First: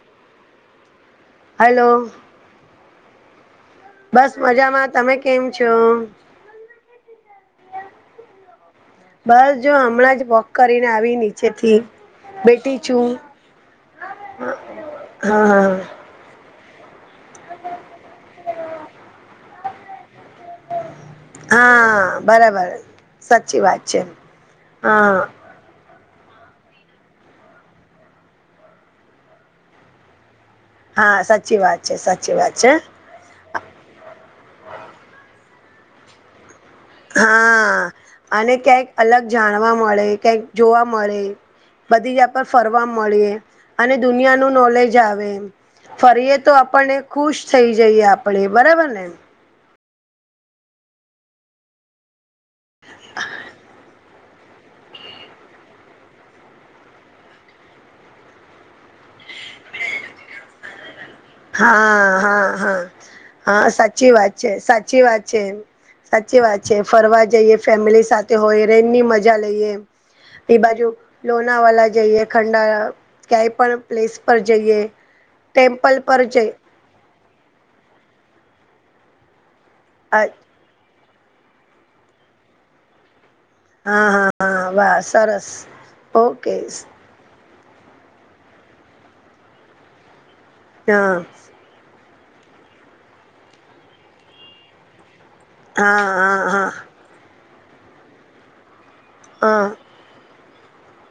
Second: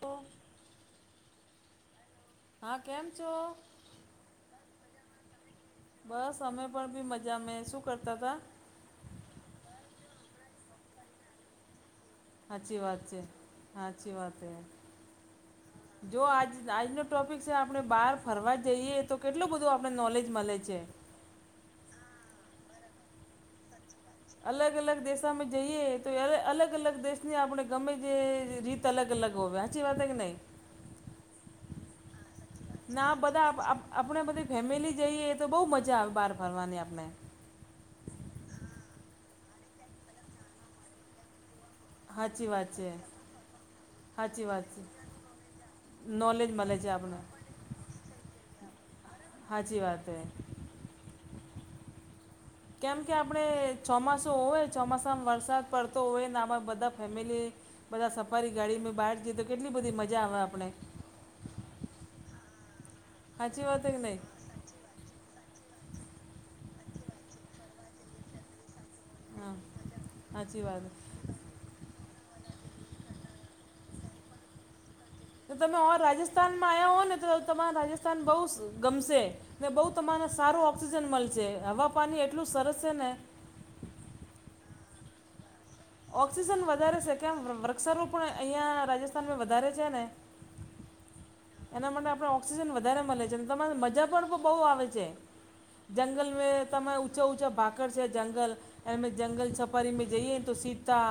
હા હલ્લો. હા કેમ છો? બસ મજામાં તમે કેમ છો? બસ અમે પણ બી મજા મે શું કરતા હતા? બસ જો હમણાં જ વોક કરીને આવી નીચે થી સાચી બેટી વાત છું છે સાચી વાત છે [inaudible] હા હા. જો આજ આજનો ટોપિક છે આપણે બાર ફરવા જઈએ તો કેટલું બધું આપને નોલેજ મળે છે. હા બરાબર સાચી વાત છે. અલગ અલગ હા દેશોમાં જઈએ તો અલગ અલગ દેશની આપણે ગમે તે રીત અલગ અલગ હોવે સાચી વાત કે નહીં હા, સાચી વાત છે, સાચી વાત છે. ના બધા આપણે બધી ફેમિલી જઈએ, તો બહુ મજા આવે બહાર ફરવાની આપણે. હા, અને ક્યાંક અલગ જાણવા મળે, ક્યાંક જોવા મળે. બધી જગ્યાપર સાચી વાત ફરવા છે મળે, અને સાચી દુનિયાનું વાત છે નોલેજ આવે. ફરીએ નોલેજ તો, મળે છે આપણને આપણે ખુશ થઈ જઈએ, આપણેે બરાબર ને. હાચી વાત હૈ. કેમ કે, આપડે ચોમાસું હોય. ચોમાસામાં વરસાદ પડતો હોય ને, આમાં બધા ફેમિલી બધા સફારી ગાડી મે બહાર જઈએ, તો કેટલી બધી મજા આવે આપે. હા, હા, હા, હા, છે કે સાચી નહીં વાત છે, સાચી વાત છે. સાચી વાત છે, ફરવા જઈએ ફેમિલી સાથે હોઈએ એની મજા મજા હા લઈએ એ સાચી વાત બાજુ. લોનાવાલા જઈએ, ખંડાલા, ક્યાંય પણ પ્લેસ પર જઈએ. જો તમે ટેમ્પલ પર જઈ રાજસ્થાનમાં આવ્યા હો ને, તો તમારા રાજસ્થાન બહુ ગમશે ને બહુ તો મને હા સારું ઓક્સિજન મળશે, હવા, પાણી એટલું સરસ છે ને. હા, હા, હા, વાહ સરસ. ઓકે ઓક્સિજન વધારે છે, કેમ? વૃક્ષારોપણ અહીંયા રાજસ્થાનમાં વધારે છે ને. હા. એના માટે આપણે ઓઑક્સિજન વધારે મળે છે, અને તમારી મજા પણ બહુ આવે છે. હા હા જંગલ મે હા તમે ઊચા-ઊચા ભાકર છે, જંગલ જંગલ હા છપરી મે જઈએ ને. તો સીતા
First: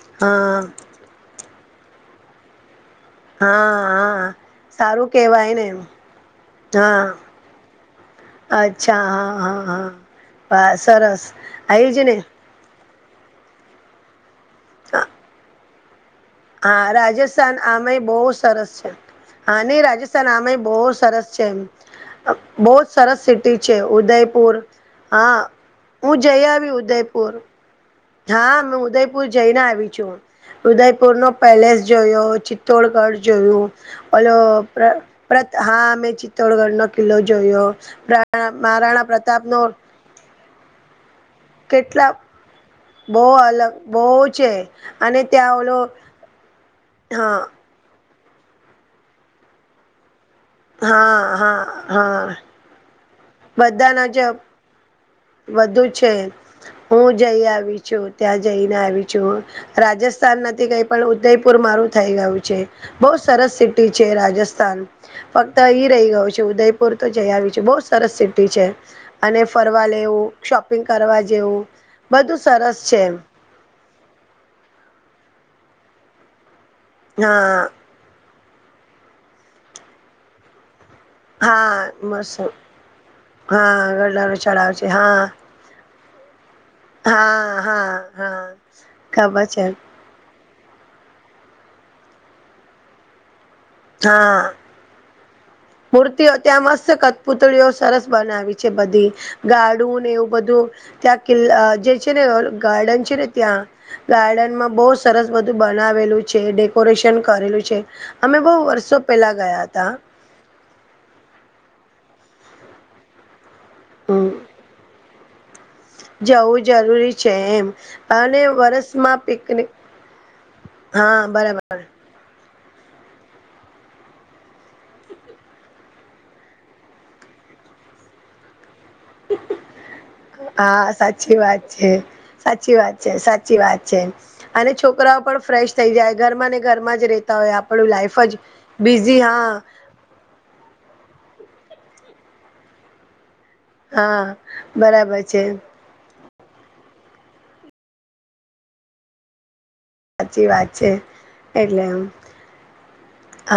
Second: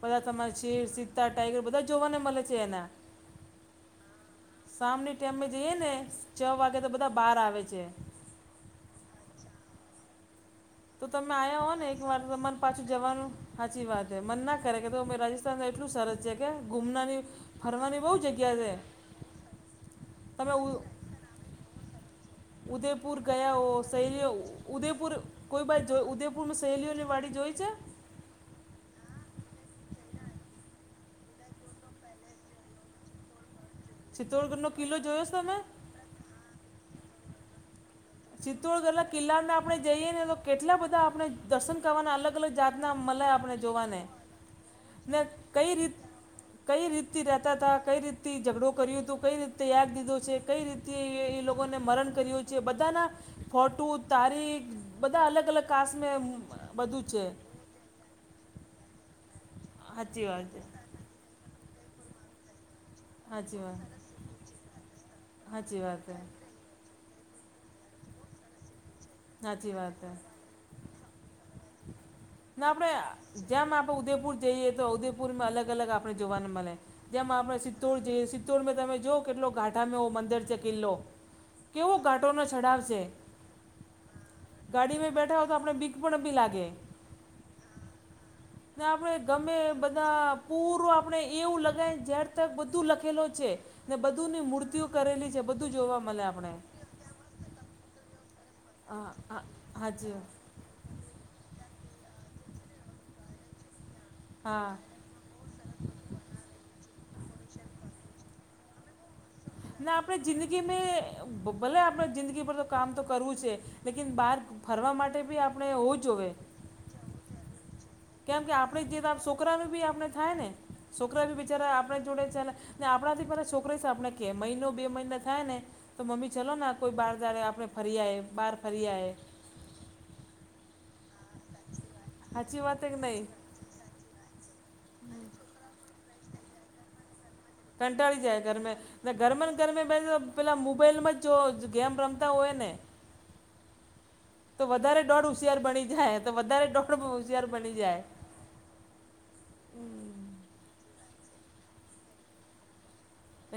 બધા તમારા હા હા શર સીતા ટાઈગર બધા જોવાને મળે છે એના. હા, હા. સામની ટાઈમમાં જઈએ ને, છ વાગે તો હા બધા બહાર આવે છે. અચ્છા, હા, હા, હા, બસ તો સરસ તમે આવ્યા હો આજ એક ને. વાર તો મન પાછું જવાનું સાચી વાત હ. મન ના કરે કે, તો મેં રાજસ્થાન એટલું સરસ છે કે હા, ઘૂમનાની રાજસ્થાન આમય ફરવાની બહુ જગ્યા છે સરસ છે‌. હાની રાજસ્થાન આમે બહુ સરસ છે એમ. બ [unintelligible] બહુ જ ઉદયપુર સરસ ગયા સિટી હો, છે સહેલીઓ ઉદયપુર ઉદયપુર હા કોઈ વિત જો હું જઈ ઉદયપુમાં આવી સહેલીઓને ઉદયપુર પવાડી જોઈ છે? હા, હ, ઉદયપુર જઈને આવી છું. ઉદયપુર નો પેલેસ જોયો, ચિત્તોડગઢ જોયું. ઓલો ચિત્તોડગઢનો કિલ્લો જોયો છે તમે હા, મેં ચિત્તોડગઢ નો કિલ્લો જોયો. પ્રા સિત્તોડગઢ મહારાણા ના કિલ્લા પ્રતાપ ના નો આપણે જઈએ ને, તો કેટલા બધા આપણે દર્શન કરવાના કેટલા અલગ અલગ-અલગ જાતના બહુ મળે, આપણે અલગ જોવાને બહુ છે. ને અને ત્યાં કંઈ ઓલો રીતે કઈ રીતથી હા રહેતા હતા, કંઈ રીતથી ઝઘડો કર્યું હતું, કઈ રીતે યાદ દીધો છે. કંઈ રીતે હા એ હા લોકોને મરણ હા કર્યું છે, બધાના ફોટું, બધાના જ તારીખ. બધા અલગ-અલગ વધુ કાસને છે બધું છે. જઈ આવી હું ત્યાં જઈને આવી છું. સાચી રાજસ્થાન વાત છે નથી કઈ પણ ઉદયપુર મારું થઈ ગયું છે. બહ સરસ સાચી વાત સિટી છે રાજસ્થાન. ફક્ત સાચી એઈ વાત રહી ગયું છે ઉદયપુર. અરે તો જઈ આવી છું! બહુ સરસ સિટી છે અને સાચી ફરવા વાત હે. લેવું શોપિંગ કરવા જેવું. બધું ના સરસ આપડે છે જેમ આપડે ઉદેપુર જઈએ તો, ઉદેપુરમાં અલગ- અલગ આપણે જોવાને મળે. જેમ આપણે હા ચિત્તોડ જઈએ, સિત્તુરં તમે જો કેટલો ગાંઠામાંવ મંદિર છે કિલ્લો હા કેવો મસ્ત ઘાટોનો ચડાવ છે, હા ગરનારો ચઢાવ છે ગાડીમાં હા બેઠા આપડે બીક પણ ભી લાગે. હા, હા, હા. ને આપડે ખબર ગમે છે બધે. પૂરું આપણે એવું લગાય ઝેર તક બધું લખેલો છે ને હા બધુંની મૂર્તિઓ કરેલી છે. બધું જોવા મળે મૂર્તિઓ આપણે ત્યાં મસ્ત કતપુતળીઓ સરસ બનાવી. છે હા બધી હા ગાડુંને હાજી એવું બધું. ત્યાં કિલ્લા જે છે ને ગાર્ડન છે ને ત્યાં હા ગાર્ડનમાં બોશ. સરસ બધું બનાવેલું છે ડેકોરેશન કરેલું છે અમે બહુ વર્ષો પેલા ગયા હતા ના આપણે જિંદગી મે ભલે આપડે જિંદગી પર તો કામ તો કરવું છે. લેકિન હમ બહાર ફરવા માટે બી આપ જવું જરૂરી છે એમ. અને કેમ કે આપણે વરસમાં જેવા પિકનિક છોકરાનું બી આપણે થાય ને હા છોકરા બી બચારા બરાબર આપ જોડે ચલા ને આપણાથી બધા છોકરી છે આપણે કે મહિનો બે મહિનો થાય ને તો મમ્મી ચલો ને કોઈ બહાર જડ આપણે ફરી આય બહાર ફરી આય. હા સાચી વાત છે સાચી વાત છે સાચ સાી વાત છે અને છોકરાઓ પણ ફ્રેશ થઈ જાય ઘરમાં ને ઘરમાં જ રે તોય આપણું લાઈફ જ બિઝી હા. પેલો પેલા મોબાઈલમાં જ જો ગેમ રમતા હોય ને. હા તો વધારે બરાબર દોઢ છે હોશિયાર બની જાય તો વધારે દોઢ હોશિયાર બની જાય. સાચી વાત છે એટલે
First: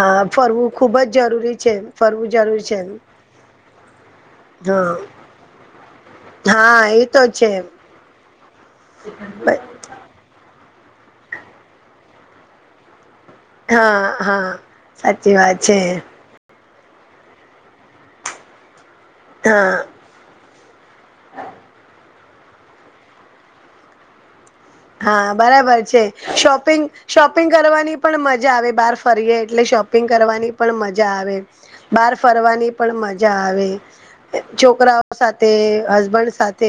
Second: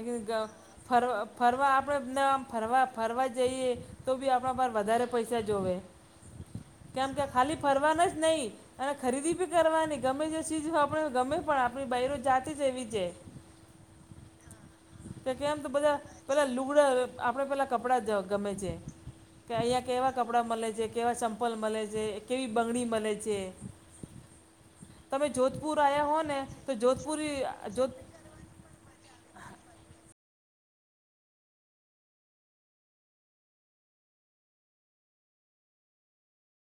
એકલી જાઉ ફરવું ખુબ જ ફરવા જરૂરી ફરવા છે આપડે ફરવું આમ જરૂરી છે. ફરવા ફરવા જઈએ. તો બી આપણા બાર હા વધારે પૈસા જોવે. હા એ કેમ તો કે છે ખાલી ફરવાના જ નહી અને ખરીદી ભી કરવાની. ગમે જે ચીજ હો આપણે ગમે પણ આપણી બાઈરો જાતે જ એવી છે. હા. હા. કે સાચી કેમ વાત તો છે બધા પેલા લુગડા આપડે પેલા કપડા ગમે છે. કે અહીંયા હા કેવા કપડાં મળે છે કેવા ચમપલ મળે છે કેવી બંગણી મળે છે. તમે હા જોધપુર બરાબર છે આવ્યા હો ને તો શોપિંગ જોધપુરી શોપિંગ જોધ કરવાની પણ મજા આવે બાર. ફરીએ એટલે શોપિંગ કરવાની પણ મજા આવે. બહાર ફરવાની પણ મજા આવે. છોકરાઓ સાથે હસબન્ડ સાથે